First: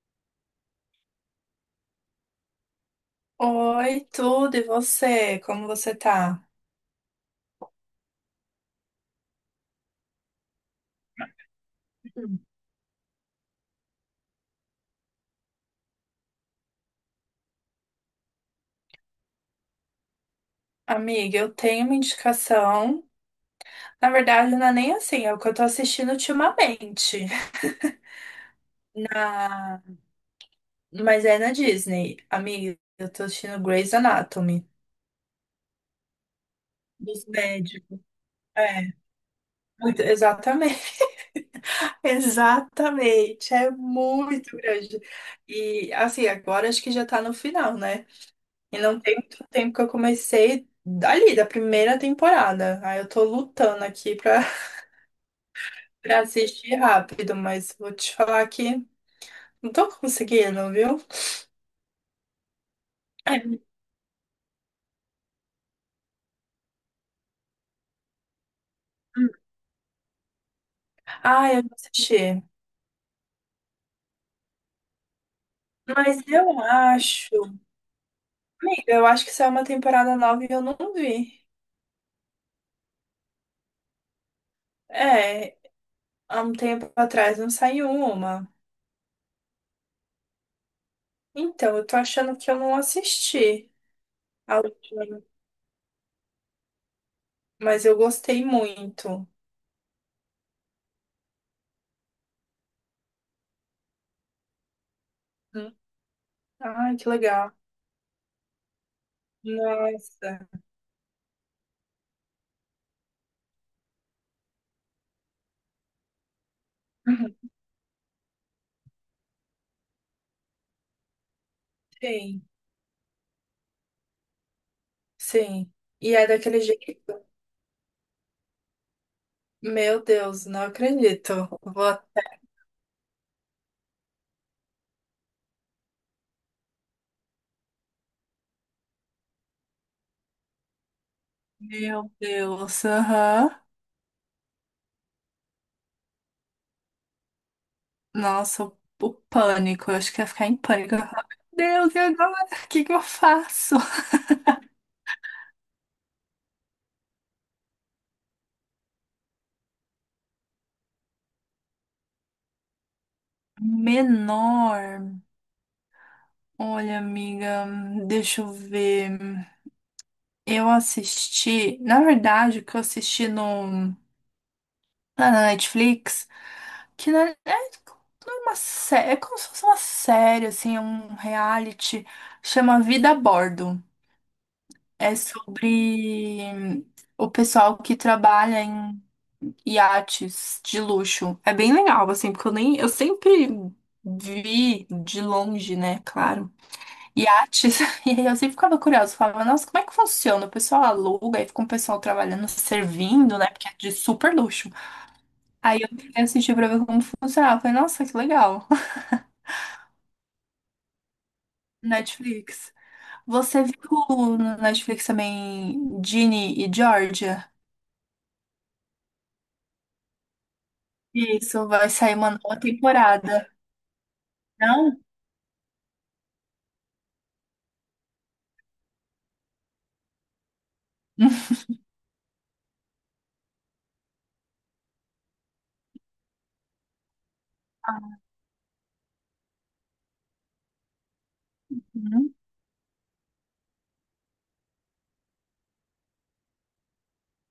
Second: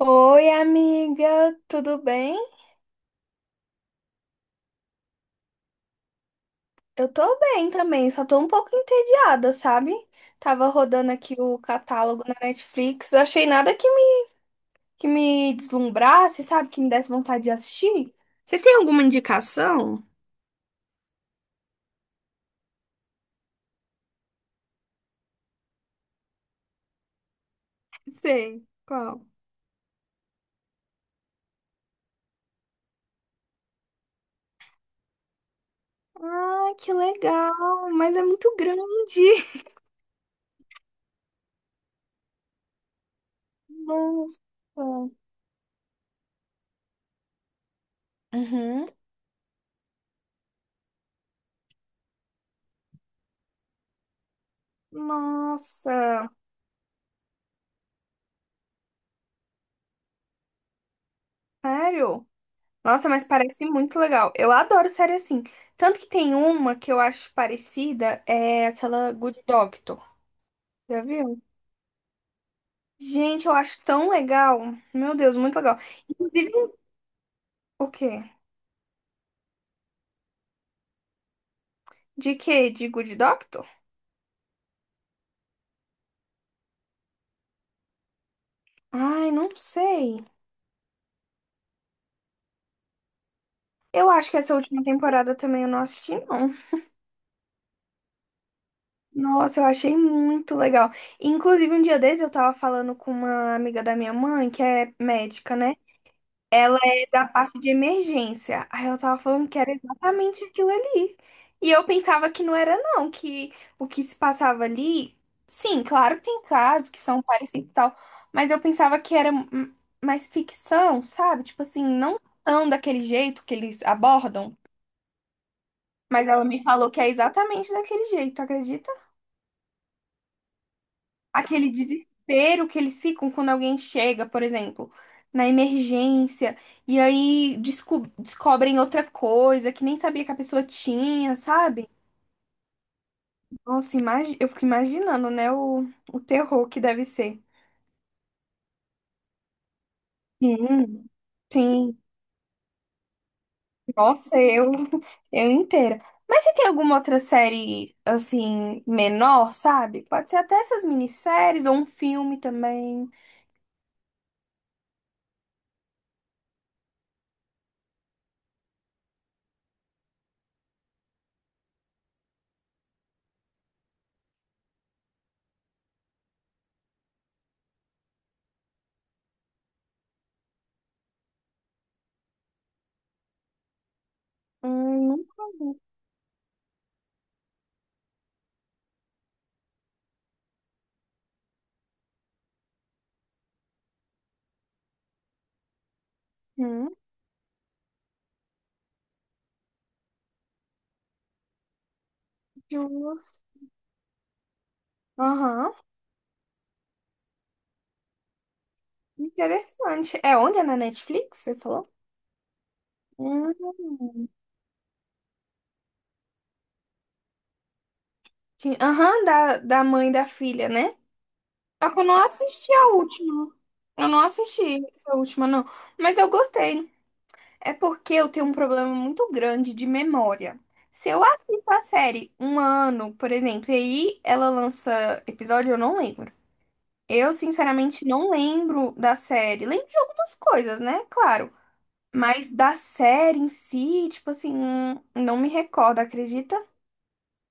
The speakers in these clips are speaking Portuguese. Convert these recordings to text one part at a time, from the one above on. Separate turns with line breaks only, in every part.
Oi, amiga, tudo bem?
Oi, tudo, e você? Como você tá?
Eu tô bem também, só tô um pouco entediada, sabe? Tava rodando aqui o catálogo na Netflix, achei nada que que me deslumbrasse, sabe? Que me desse vontade de assistir. Você tem alguma indicação?
Amiga, eu tenho uma indicação. Na verdade, não é nem assim, é o que eu tô assistindo ultimamente.
Sei, qual?
Na... Mas é na Disney. Amiga, eu tô assistindo Grey's Anatomy.
Ah, que
Dos
legal,
médicos.
mas é muito
É,
grande.
exatamente. Exatamente. É
Nossa.
muito grande. E, assim, agora acho que já tá no final, né? E
Uhum.
não tem muito tempo que eu comecei dali, da primeira temporada. Aí eu tô lutando aqui pra
Nossa,
assistir rápido, mas vou te falar que não tô conseguindo, viu?
sério? Nossa, mas
É.
parece muito legal. Eu adoro série assim. Tanto que tem uma que eu acho parecida, é aquela Good Doctor. Já viu?
Ah, eu não assisti.
Gente, eu acho tão legal. Meu Deus, muito legal.
Mas
Inclusive,
eu acho.
o quê?
Eu acho que saiu uma temporada nova e eu não vi.
De quê? De Good Doctor?
É, há um tempo atrás não saiu uma.
Ai, não sei.
Então, eu tô achando que eu não assisti
Eu acho que essa
a
última
última,
temporada também eu não assisti, não.
mas eu gostei muito.
Nossa, eu achei muito legal. Inclusive, um dia desses eu tava falando com uma amiga da minha mãe, que é médica,
Hum.
né?
Ai, que
Da
legal.
parte de emergência. Aí eu tava falando que era exatamente
Nossa.
aquilo ali. E eu pensava que não era, não, que o que se passava ali, sim, claro que tem casos que são
Uhum.
parecidos e tal, mas eu pensava que era mais ficção, sabe? Tipo assim, não
Sim,
tão daquele jeito que eles abordam,
sim. E é
mas ela
daquele
me falou que
jeito.
é exatamente daquele jeito, acredita?
Meu Deus, não acredito.
Aquele
Vou
desespero que eles ficam quando alguém chega, por exemplo, na emergência, e aí descobrem outra coisa que nem sabia que a pessoa tinha, sabe?
Meu Deus, aham.
Nossa, eu fico imaginando, né, o terror que deve ser.
Nossa, o pânico. Eu acho que ia ficar em pânico. Eu ia
Sim,
falar, meu Deus,
sim.
e agora? O que que eu faço?
Nossa, eu inteira. Mas se tem alguma outra série, assim, menor, sabe? Pode ser até essas minisséries ou um filme também.
Menor. Olha, amiga, deixa eu ver. Eu assisti, na verdade, o que eu assisti no, lá na Netflix, que não não é uma série, é como se fosse uma série, assim, é um reality, chama Vida a Bordo. É
Nunca vi.
sobre o pessoal que trabalha em iates de luxo. É bem legal, assim, porque eu nem, eu sempre vi de longe, né? Claro.
Hum,
Iates. E aí eu sempre ficava curiosa, falava, nossa, como é que funciona? O pessoal aluga e fica um pessoal trabalhando, servindo,
justo.
né? Porque é de super luxo.
Aham.
Aí eu fui assistir pra ver como funcionava. Eu falei, nossa, que legal.
Interessante. É onde? É na Netflix, você falou?
Netflix. Você viu
Hum.
no Netflix também Ginny e Georgia?
Ti- Aham, da mãe da filha, né?
Isso, vai
Só que eu
sair
não
uma nova
assisti a
temporada.
última. Eu não assisti
Não?
essa última, não. Mas eu gostei. É porque eu tenho um problema muito grande de memória. Se eu assisto a série um ano, por exemplo, e aí ela lança episódio, eu não lembro. Eu, sinceramente, não lembro da série. Lembro de algumas coisas, né? Claro. Mas da série em si, tipo assim, não me recordo, acredita?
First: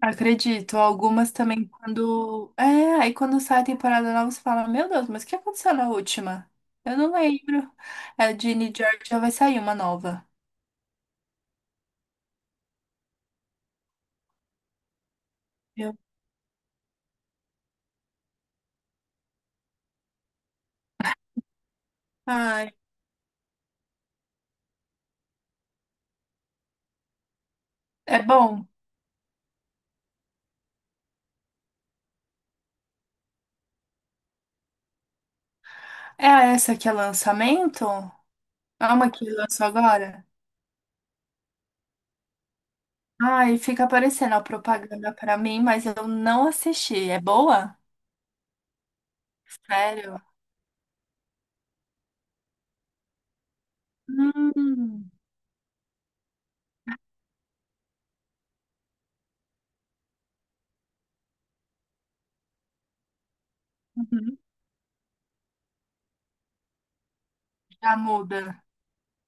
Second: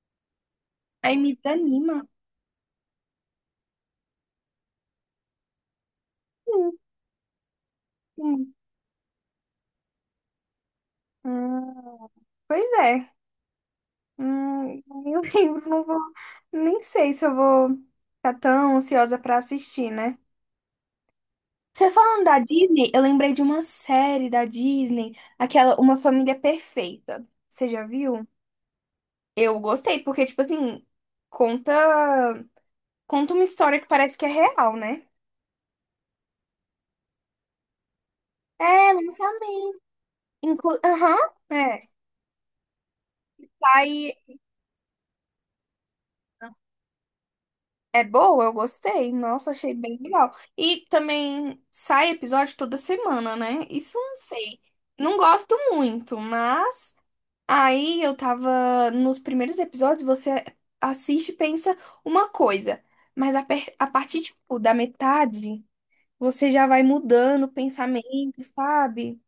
Acredito,
Aí me
algumas também
desanima.
quando. É, aí quando sai a temporada nova, você fala, meu Deus, mas o que aconteceu na última?
Sim,
Eu não lembro. É,
sim.
Ginny George já vai sair uma nova.
Hum, pois é. Nem lembro, não
Eu-
vou. Nem sei se eu vou ficar tão ansiosa pra assistir, né? Você falando da
Ai,
Disney, eu lembrei de uma série da Disney, aquela Uma Família Perfeita. Você já
é
viu?
bom.
Eu gostei, porque, tipo assim, conta, conta uma história que parece que é real, né?
É essa que é lançamento? É
É,
uma que lançou
lançamento.
agora?
Inclu- Aham. É.
Ai, fica
Sai.
aparecendo a propaganda pra mim, mas eu não assisti. É boa?
É boa, eu gostei. Nossa, achei bem
Sério?
legal. E também sai episódio toda semana, né? Isso eu não sei.
Hum.
Não gosto muito, mas aí eu tava nos primeiros episódios, você assiste e pensa uma coisa, mas a partir
Uhum.
tipo, da metade, você já vai mudando o
Já
pensamento,
muda.
sabe?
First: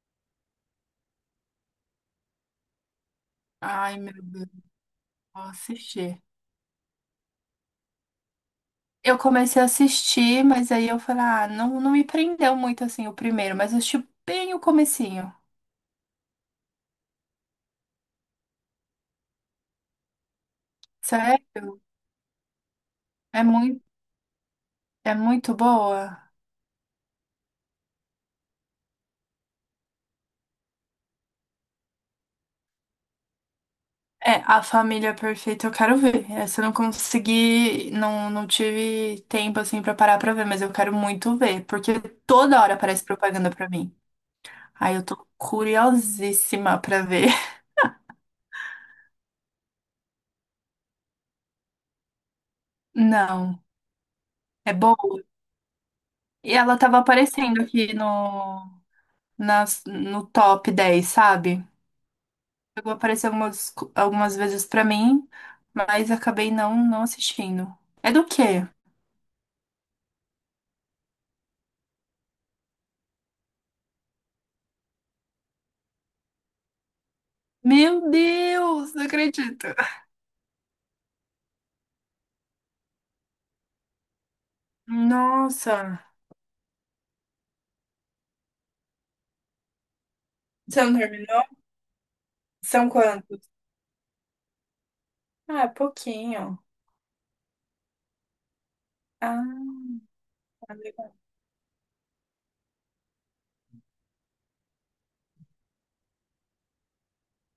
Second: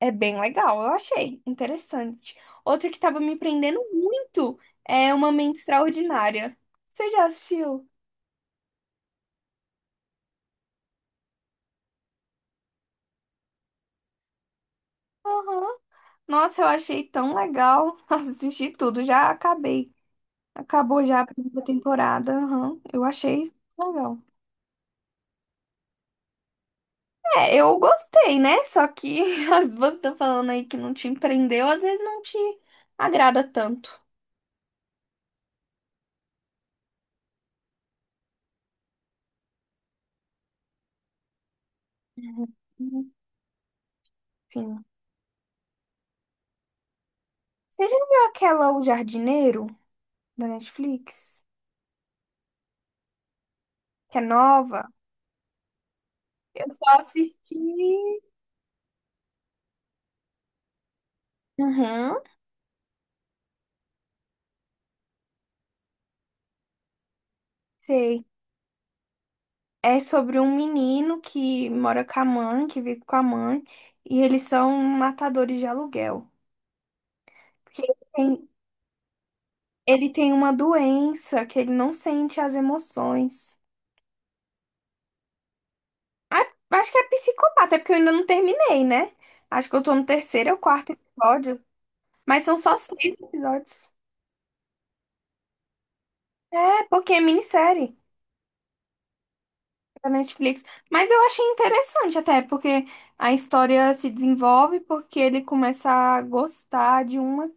É bem legal, eu achei interessante. Outra que tava me prendendo
Ai, meu Deus,
muito é Uma
vou
Mente
assistir.
Extraordinária. Você já assistiu?
Eu comecei a assistir, mas aí eu falei, ah, não, não me prendeu muito assim o primeiro, mas eu assisti bem o comecinho.
Aham. Nossa, eu achei tão legal assistir tudo. Já acabei. Acabou já a primeira
Sério?
temporada. Aham. Eu achei
É
isso
muito,
legal.
é muito boa.
É, eu gostei, né? Só que as você tá falando aí que não te empreendeu, às vezes não te agrada tanto.
É, A Família Perfeita eu quero ver. Essa eu não consegui, não, não tive tempo assim pra parar pra ver, mas eu quero muito ver, porque toda hora aparece
Uhum.
propaganda pra mim.
Sim.
Aí eu tô curiosíssima pra ver.
Você já viu aquela O Jardineiro da Netflix?
Não,
Que é
é
nova?
boa. E
Eu
ela
só
tava
assisti.
aparecendo aqui no top 10, sabe?
Uhum,
Chegou a aparecer algumas, algumas vezes pra mim, mas acabei não, não assistindo. É
sei.
do quê?
É sobre um menino que mora com a mãe, que vive com a mãe, e eles são matadores de aluguel. Porque ele
Meu Deus, não acredito.
ele tem uma doença que ele não sente as emoções.
Nossa.
Ah, acho que é psicopata, é porque eu ainda não terminei, né? Acho que eu tô no terceiro ou
Você
quarto
não terminou?
episódio, mas são só
São
seis
quantos?
episódios.
Ah, é pouquinho.
É, porque é minissérie
Ah,
da Netflix.
tá
Mas
legal.
eu achei interessante até, porque a história se desenvolve porque ele começa a gostar de uma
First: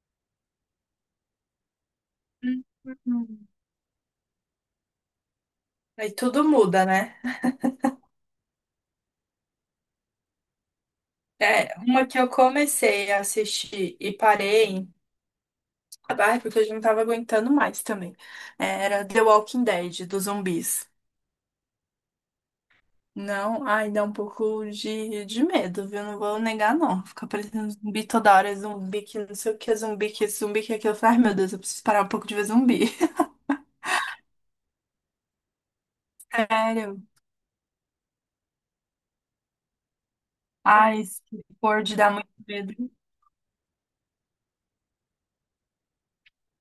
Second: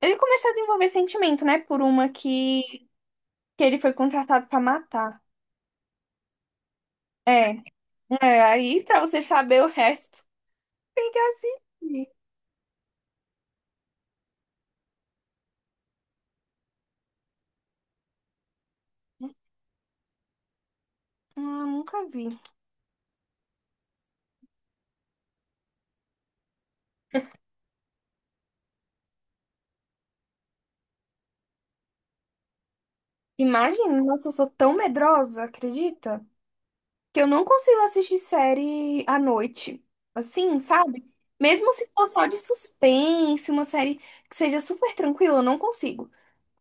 Ele começou a desenvolver sentimento, né? Por uma
Uhum.
que ele foi contratado pra matar.
Aí tudo muda, né?
É, aí pra você saber o resto, tem que
É, uma
assistir.
que eu comecei a assistir e parei, ah, porque eu já não tava aguentando mais também. Era The Walking Dead, dos zumbis.
Ah, nunca vi.
Não, ai, dá um pouco de medo, viu? Não vou negar, não. Ficar parecendo zumbi toda hora, é zumbi que não sei o que, é zumbi que isso, zumbi que é aquilo. Eu falei, ai, meu Deus, eu preciso parar um pouco de ver zumbi.
Imagina, nossa, eu sou tão medrosa, acredita?
Sério?
Que eu não consigo assistir série à noite. Assim,
Ai,
sabe?
se
Mesmo
for
se
de
for
dar
só
muito
de
medo.
suspense, uma série que seja super tranquila, eu não consigo.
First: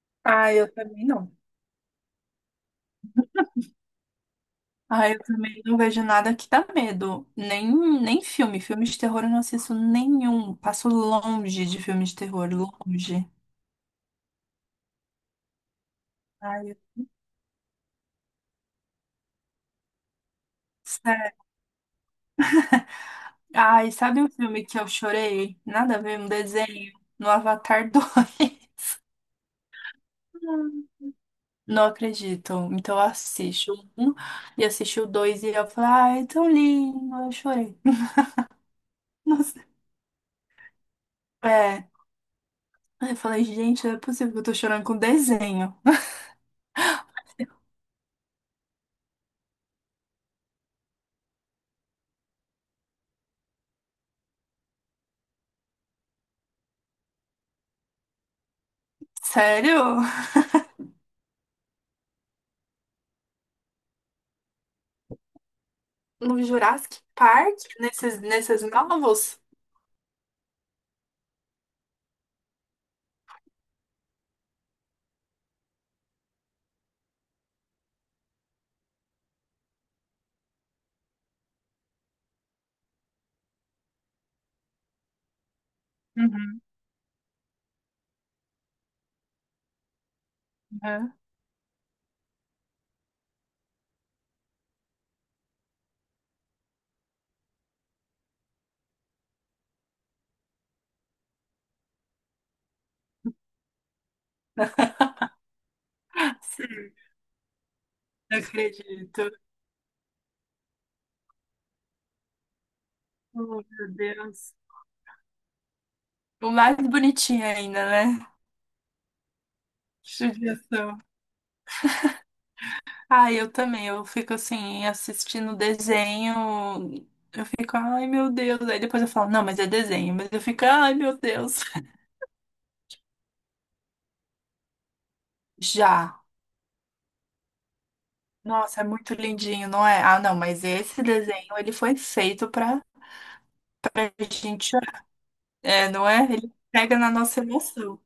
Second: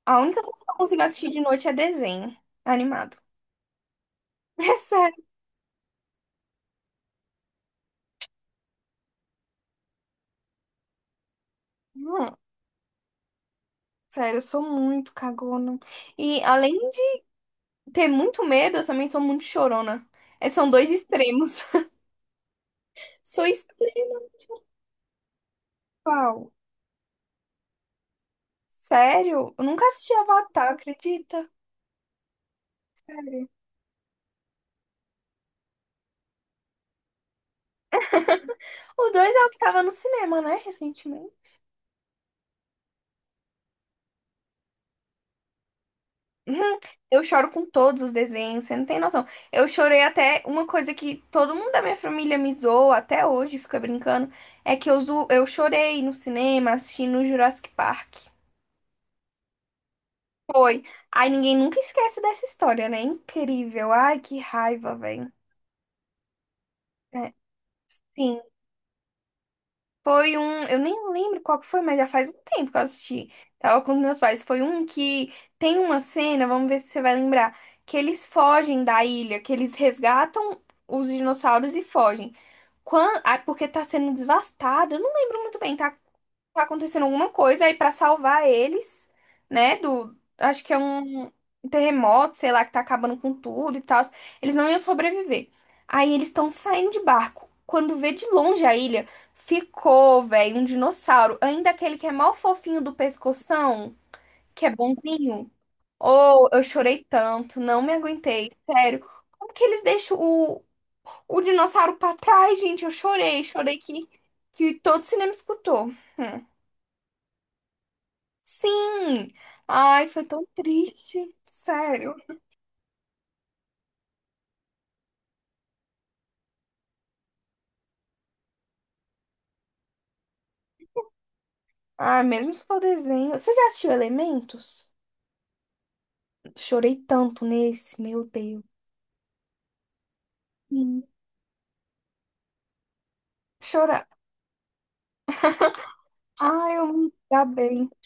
A única
Ai,
coisa que
eu
eu consigo
também
assistir
não.
de noite é desenho animado. É
Ai, eu
sério.
também não vejo nada que dá medo. Nem, nem filme. Filme de terror eu não assisto nenhum. Passo longe de filme de terror, longe.
Sério, eu sou muito cagona. E
Ai,
além de ter muito medo, eu também sou muito chorona. É, são dois
sério.
extremos. Sou
Ai,
extrema,
sabe um filme que eu chorei? Nada a ver, um
pau.
desenho. No Avatar 2.
Sério? Eu nunca assisti Avatar, acredita?
Não acredito. Então eu
Sério.
assisto um e assisti o dois e eu falei, ai, é tão lindo. Eu chorei.
O dois é o que
Nossa.
tava no cinema, né, recentemente.
É. Aí eu falei, gente, não é possível que eu tô chorando com desenho.
Uhum. Eu choro com todos os desenhos, você não tem noção. Eu chorei até uma coisa que todo mundo da minha família me zoa até hoje, fica brincando, é que eu, zo... eu chorei no cinema assistindo Jurassic Park.
Sério?
Foi. Ai, ninguém nunca esquece dessa história, né? Incrível. Ai, que raiva, velho.
No Jurassic
É,
Park? Nesses,
sim.
nesses novos?
Foi um. Eu nem lembro qual que foi, mas já faz um tempo que eu assisti. Tava com os meus pais. Foi um que tem uma cena, vamos ver se você vai lembrar, que eles fogem da ilha, que eles resgatam os dinossauros e fogem. Quando... Ah, porque tá sendo devastado. Eu não lembro muito bem, tá?
Uhum,
Tá acontecendo alguma coisa aí pra salvar eles, né, do acho que é
né?
um terremoto, sei lá, que tá acabando com tudo e tal. Eles não iam sobreviver. Aí eles estão saindo de barco. Quando vê de longe a ilha, ficou, velho, um dinossauro, ainda aquele que é mal fofinho do pescoção, que é bonzinho. Oh, eu
Sim,
chorei tanto, não me
não
aguentei, sério.
acredito.
Como que eles deixam o dinossauro pra trás, gente? Eu chorei,
Oh, meu Deus.
que todo cinema escutou. Hum.
O mais bonitinho ainda, né?
Sim! Ai, foi tão
Judiação.
triste. Sério.
Ah, eu também. Eu fico assim, assistindo desenho. Eu fico, ai meu Deus. Aí depois eu falo, não, mas é desenho. Mas eu fico, ai meu Deus.
Ah, mesmo se for desenho. Você já assistiu Elementos?
Já.
Chorei tanto nesse, meu Deus.
Nossa, é muito lindinho, não é? Ah, não, mas esse
Sim.
desenho, ele foi feito pra,
Chorar.
pra gente chorar. É, não é? Ele
Ai, eu
pega na
me
nossa
dá bem.
emoção.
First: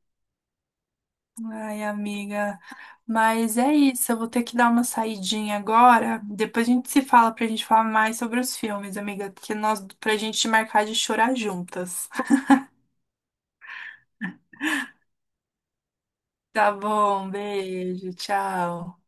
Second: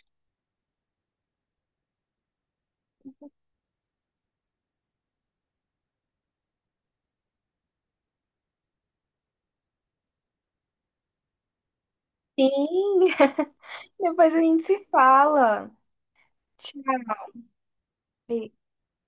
Ai, amiga. Mas é isso, eu vou ter que dar uma saidinha agora. Depois a gente se fala pra gente falar mais sobre os filmes, amiga. Pra gente marcar de chorar juntas.
Sim! Depois a gente se fala.
Tá bom,
Tchau.
beijo, tchau.